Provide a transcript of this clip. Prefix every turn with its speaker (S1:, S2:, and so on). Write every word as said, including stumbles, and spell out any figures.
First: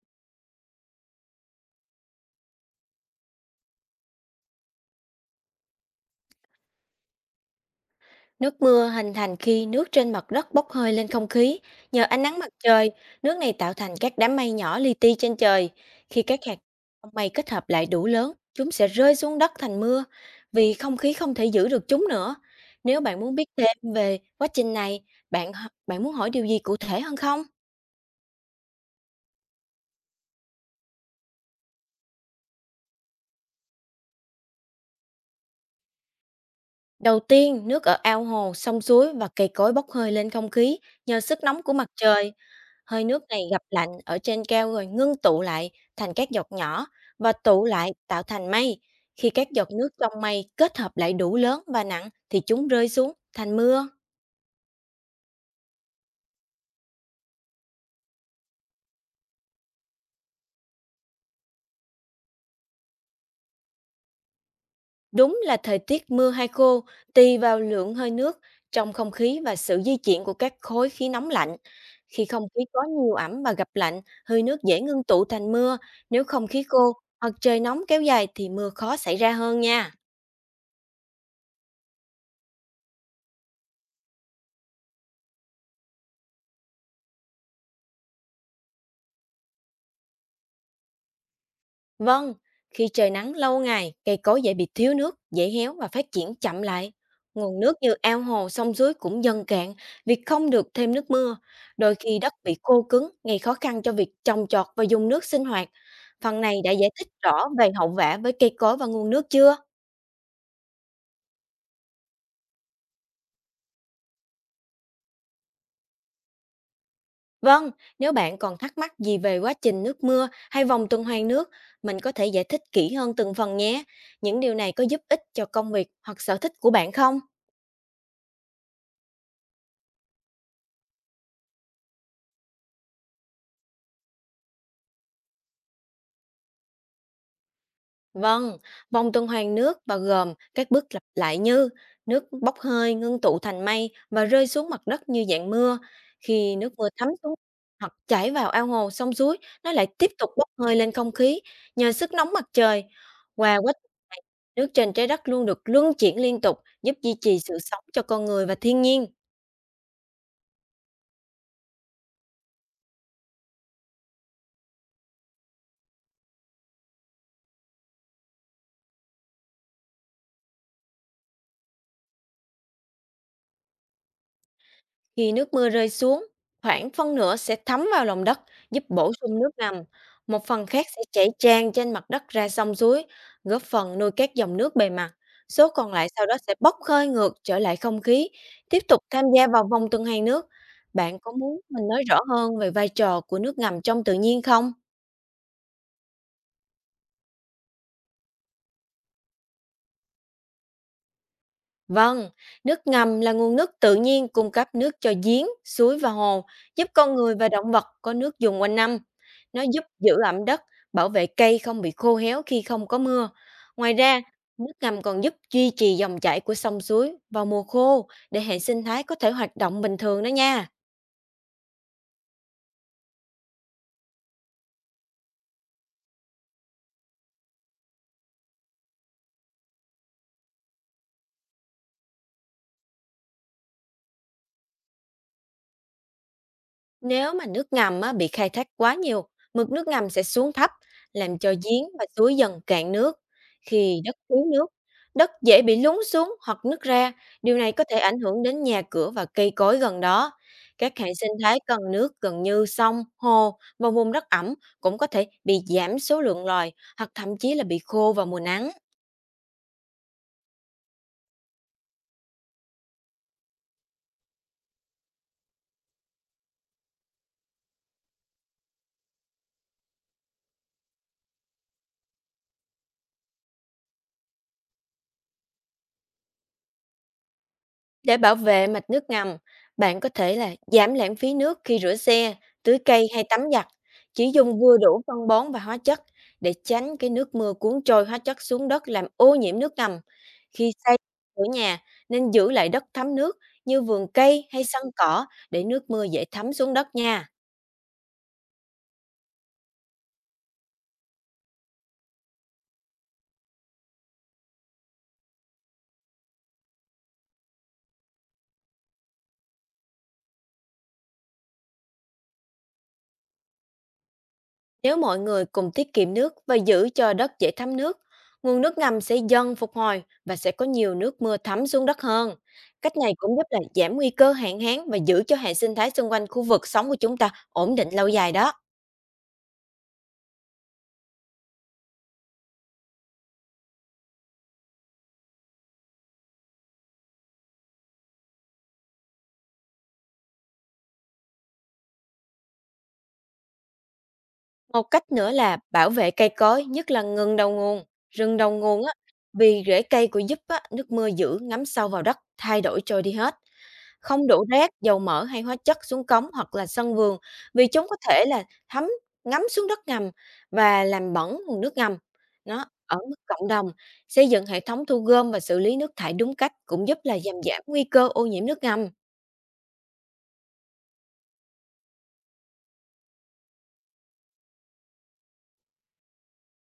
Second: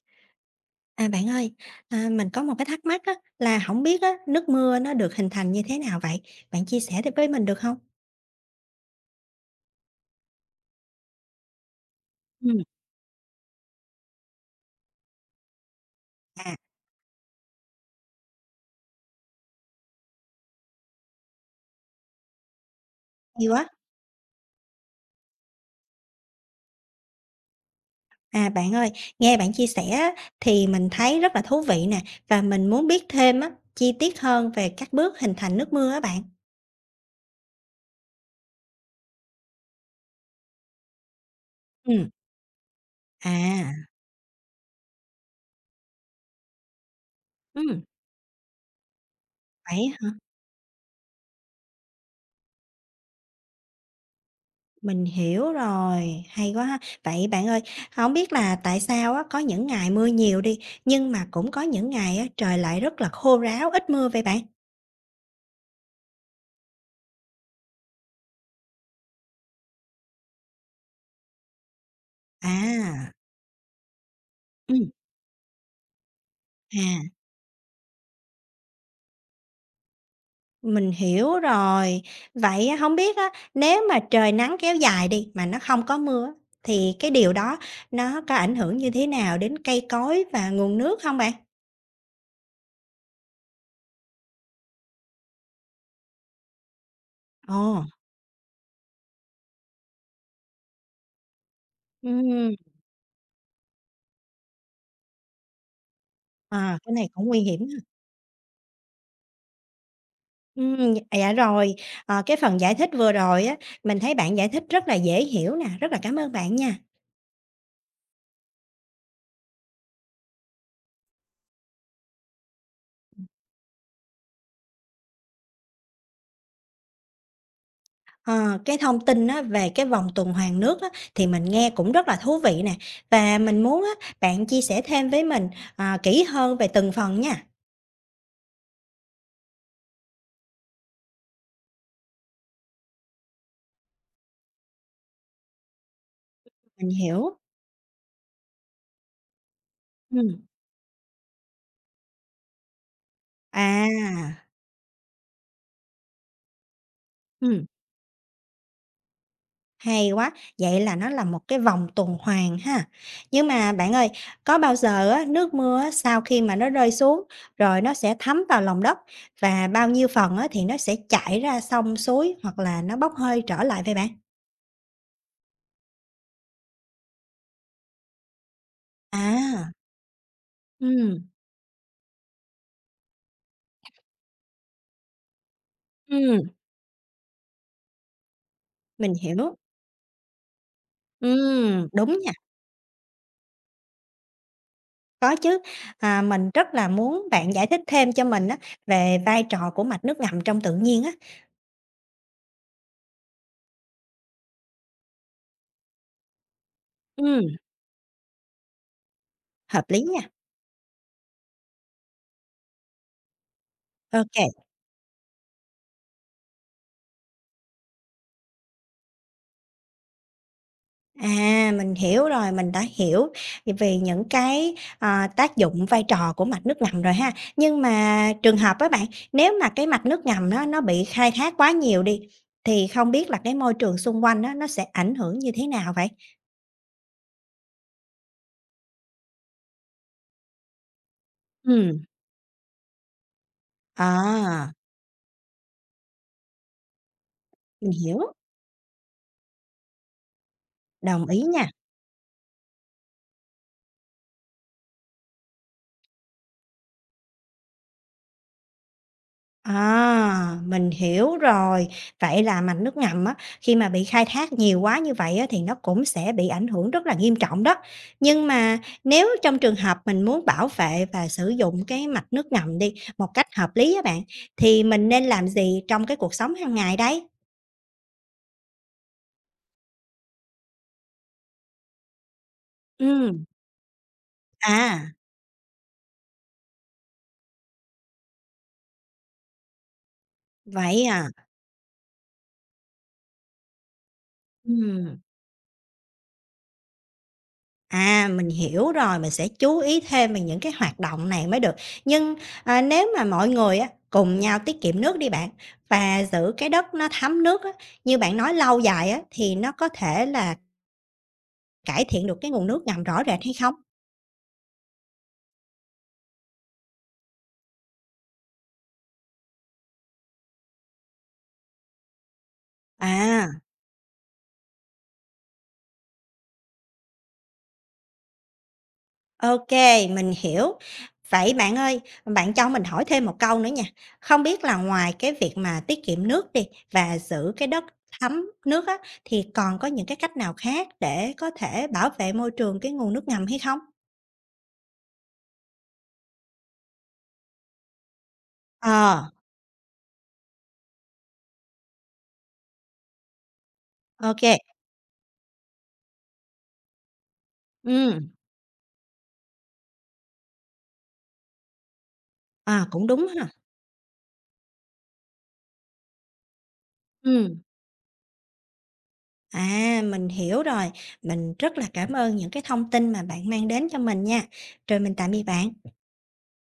S1: À, bạn ơi, à, mình có một cái thắc mắc á, là không biết á, nước mưa nó được hình thành như thế nào vậy? Bạn chia sẻ được với mình được không?
S2: Nước mưa hình thành khi nước trên mặt đất bốc hơi lên không khí. Nhờ ánh nắng mặt
S1: Ừm.
S2: trời, nước này tạo thành các đám mây nhỏ li ti trên trời. Khi các
S1: À,
S2: hạt trong mây kết hợp lại đủ lớn, chúng sẽ rơi xuống đất thành mưa vì không khí không thể giữ được chúng nữa. Nếu bạn muốn
S1: hay
S2: biết
S1: quá!
S2: thêm về quá trình này, bạn h- bạn muốn hỏi điều gì cụ thể hơn không?
S1: À, bạn ơi, nghe bạn chia sẻ á, thì mình thấy rất là thú vị nè, và mình muốn biết thêm á, chi tiết hơn về các bước hình thành nước mưa á bạn.
S2: Đầu tiên, nước ở ao hồ, sông suối và cây cối bốc hơi lên không khí nhờ sức nóng của mặt
S1: Ừm.
S2: trời. Hơi nước này gặp
S1: À,
S2: lạnh ở trên cao rồi ngưng tụ lại thành các giọt nhỏ và tụ
S1: ừm.
S2: lại tạo thành mây. Khi các giọt
S1: Vậy
S2: nước
S1: hả?
S2: trong mây kết hợp lại đủ lớn và nặng thì chúng rơi xuống thành mưa.
S1: Mình hiểu rồi, hay quá ha! Vậy bạn ơi, không biết là tại sao á, có những ngày mưa nhiều đi, nhưng mà cũng có những ngày á, trời lại rất là khô ráo, ít mưa vậy bạn?
S2: Đúng là thời tiết mưa hay khô tùy vào lượng hơi nước trong không khí và sự di chuyển của các khối khí nóng lạnh. Khi không khí có
S1: À,
S2: nhiều ẩm và gặp lạnh, hơi nước dễ
S1: ừm,
S2: ngưng tụ thành mưa. Nếu không khí
S1: à,
S2: khô hoặc trời nóng kéo dài thì mưa khó xảy ra hơn nha.
S1: mình hiểu rồi. Vậy á, hông biết á, nếu mà trời nắng kéo dài đi, mà nó không có mưa á, thì cái điều đó nó có ảnh hưởng như thế nào đến cây cối và nguồn nước không bạn?
S2: Vâng, khi trời nắng lâu ngày, cây cối dễ bị thiếu nước, dễ héo và phát triển chậm lại. Nguồn nước
S1: Ồ,
S2: như ao hồ, sông suối cũng dần cạn vì không được thêm nước mưa. Đôi khi đất
S1: ừm,
S2: bị khô cứng, gây khó khăn cho việc trồng trọt và dùng nước sinh hoạt. Phần này đã
S1: à,
S2: giải
S1: cái
S2: thích
S1: này cũng nguy
S2: rõ
S1: hiểm
S2: về
S1: ha.
S2: hậu vả với cây cối và nguồn nước chưa?
S1: Ừm, dạ rồi, ờ, cái phần giải thích vừa rồi á, mình thấy bạn giải thích rất là dễ hiểu nè, rất là cảm ơn bạn nha.
S2: Vâng, nếu bạn còn thắc mắc gì về quá trình nước mưa hay vòng tuần hoàn nước, mình có thể giải thích kỹ hơn từng phần nhé. Những điều này có giúp ích cho công việc hoặc sở thích của bạn không?
S1: Ờ, cái thông tin á, về cái vòng tuần hoàn nước á, thì mình nghe cũng rất là thú vị nè, và mình muốn á, bạn chia sẻ thêm với mình, à, kỹ hơn về từng phần nha.
S2: Vâng, vòng tuần hoàn nước và gồm các bước lặp lại như nước bốc hơi ngưng tụ thành mây và rơi xuống mặt đất như dạng mưa. Khi nước
S1: Mình
S2: mưa thấm xuống
S1: hiểu.
S2: hoặc chảy vào ao hồ, sông suối, nó lại tiếp tục
S1: Ừm,
S2: bốc hơi lên không khí nhờ sức nóng mặt trời. Qua quá trình này,
S1: à,
S2: nước trên trái đất luôn được luân chuyển liên tục giúp duy trì sự
S1: ừm,
S2: sống cho con người và thiên nhiên.
S1: hay quá, vậy là nó là một cái vòng tuần hoàn ha. Nhưng mà bạn ơi, có bao giờ á, nước mưa á, sau khi mà nó rơi xuống rồi nó sẽ thấm vào lòng đất và bao nhiêu phần á, thì nó sẽ chảy ra sông suối hoặc là nó bốc hơi trở lại vậy bạn?
S2: Khi nước mưa rơi xuống, khoảng phân nửa sẽ thấm vào lòng đất, giúp bổ sung nước
S1: À,
S2: ngầm. Một phần khác sẽ chảy
S1: ừm,
S2: tràn trên mặt đất ra sông suối, góp phần nuôi các dòng nước bề mặt. Số còn lại sau đó
S1: ừm,
S2: sẽ bốc hơi ngược trở lại không khí, tiếp tục
S1: mình
S2: tham gia
S1: hiểu.
S2: vào vòng tuần hoàn nước. Bạn có muốn
S1: Ừm,
S2: mình nói
S1: đúng
S2: rõ
S1: nha,
S2: hơn về vai trò của nước ngầm trong tự nhiên không?
S1: có chứ. À, mình rất là muốn bạn giải thích thêm cho mình á về vai trò của mạch nước ngầm trong tự nhiên á.
S2: Vâng, nước ngầm là nguồn nước tự nhiên cung cấp nước cho giếng, suối và hồ, giúp con người
S1: Ừm,
S2: và động vật có nước dùng quanh năm. Nó
S1: hợp
S2: giúp
S1: lý
S2: giữ
S1: nha.
S2: ẩm đất, bảo vệ cây không bị khô héo khi không có mưa. Ngoài ra,
S1: OK.
S2: nước ngầm còn giúp duy trì dòng chảy của sông suối vào mùa khô để hệ sinh thái có thể hoạt động bình thường đó nha.
S1: À, mình hiểu rồi, mình đã hiểu về những cái, ờ, tác dụng, vai trò của mạch nước ngầm rồi ha. Nhưng mà trường hợp á bạn, nếu mà cái mạch nước ngầm nó nó bị khai thác quá nhiều đi, thì không biết là cái môi trường xung quanh á, nó sẽ ảnh hưởng như thế nào vậy?
S2: Nếu mà nước ngầm á, bị khai thác quá nhiều, mực nước ngầm sẽ xuống thấp, làm cho giếng
S1: Ừm,
S2: và suối dần cạn nước. Khi đất thiếu nước,
S1: à,
S2: đất dễ bị lún xuống hoặc nứt ra. Điều này có
S1: mình
S2: thể
S1: hiểu,
S2: ảnh hưởng đến nhà cửa và cây cối gần đó. Các hệ
S1: đồng
S2: sinh
S1: ý
S2: thái
S1: nha.
S2: cần nước gần như sông, hồ và vùng đất ẩm cũng có thể bị giảm số lượng loài hoặc thậm chí là bị khô vào mùa nắng.
S1: À, mình hiểu rồi. Vậy là mạch nước ngầm á, khi mà bị khai thác nhiều quá như vậy á, thì nó cũng sẽ bị ảnh hưởng rất là nghiêm trọng đó. Nhưng mà nếu trong trường hợp mình muốn bảo vệ và sử dụng cái mạch nước ngầm đi một cách hợp lý á bạn, thì mình nên làm gì trong cái cuộc sống hàng ngày đấy?
S2: Để bảo vệ mạch nước ngầm, bạn có thể là giảm lãng phí nước khi rửa xe, tưới cây hay
S1: Ừ.
S2: tắm giặt. Chỉ dùng vừa đủ
S1: À,
S2: phân bón và hóa chất để tránh cái nước mưa cuốn trôi hóa chất xuống đất làm ô nhiễm nước ngầm. Khi xây
S1: vậy à.
S2: ở nhà nên giữ lại đất thấm nước như vườn cây hay
S1: Ừ.
S2: sân cỏ để nước mưa dễ thấm xuống đất nha.
S1: À, mình hiểu rồi, mình sẽ chú ý thêm về những cái hoạt động này mới được. Nhưng, à, nếu mà mọi người á, cùng nhau tiết kiệm nước đi bạn, và giữ cái đất nó thấm nước á, như bạn nói lâu dài á, thì nó có thể là cải thiện được cái nguồn nước ngầm rõ rệt hay không?
S2: Nếu mọi người cùng tiết kiệm nước và giữ cho đất dễ thấm nước, nguồn nước ngầm sẽ dần phục hồi và sẽ có nhiều nước mưa thấm xuống đất hơn. Cách này cũng giúp là
S1: À.
S2: giảm nguy cơ hạn hán và giữ cho hệ sinh thái xung quanh khu vực sống của chúng ta ổn định lâu dài đó.
S1: OK, mình hiểu. Vậy bạn ơi, bạn cho mình hỏi thêm một câu nữa nha. Không biết là ngoài cái việc mà tiết kiệm nước đi và giữ cái đất thấm nước á, thì còn có những cái cách nào khác để có thể bảo vệ môi trường cái nguồn nước ngầm hay không?
S2: Một cách nữa là bảo vệ cây cối, nhất là ngừng đầu nguồn, rừng đầu nguồn á,
S1: Ờ,
S2: vì rễ cây của giúp á, nước mưa giữ ngấm sâu vào đất, thay đổi trôi đi hết. Không đổ
S1: OK.
S2: rác, dầu mỡ hay hóa chất xuống cống hoặc là sân vườn vì chúng có
S1: Ừ,
S2: thể là thấm ngấm xuống đất ngầm và làm bẩn nguồn nước ngầm. Nó
S1: à,
S2: ở
S1: cũng
S2: mức
S1: đúng ha.
S2: cộng đồng, xây dựng hệ thống thu gom và xử lý nước thải đúng cách cũng giúp là giảm
S1: Ừ.
S2: giảm nguy cơ ô nhiễm nước ngầm.
S1: À, mình hiểu rồi. Mình rất là cảm ơn những cái thông tin mà bạn mang đến cho mình nha. Rồi mình tạm biệt bạn.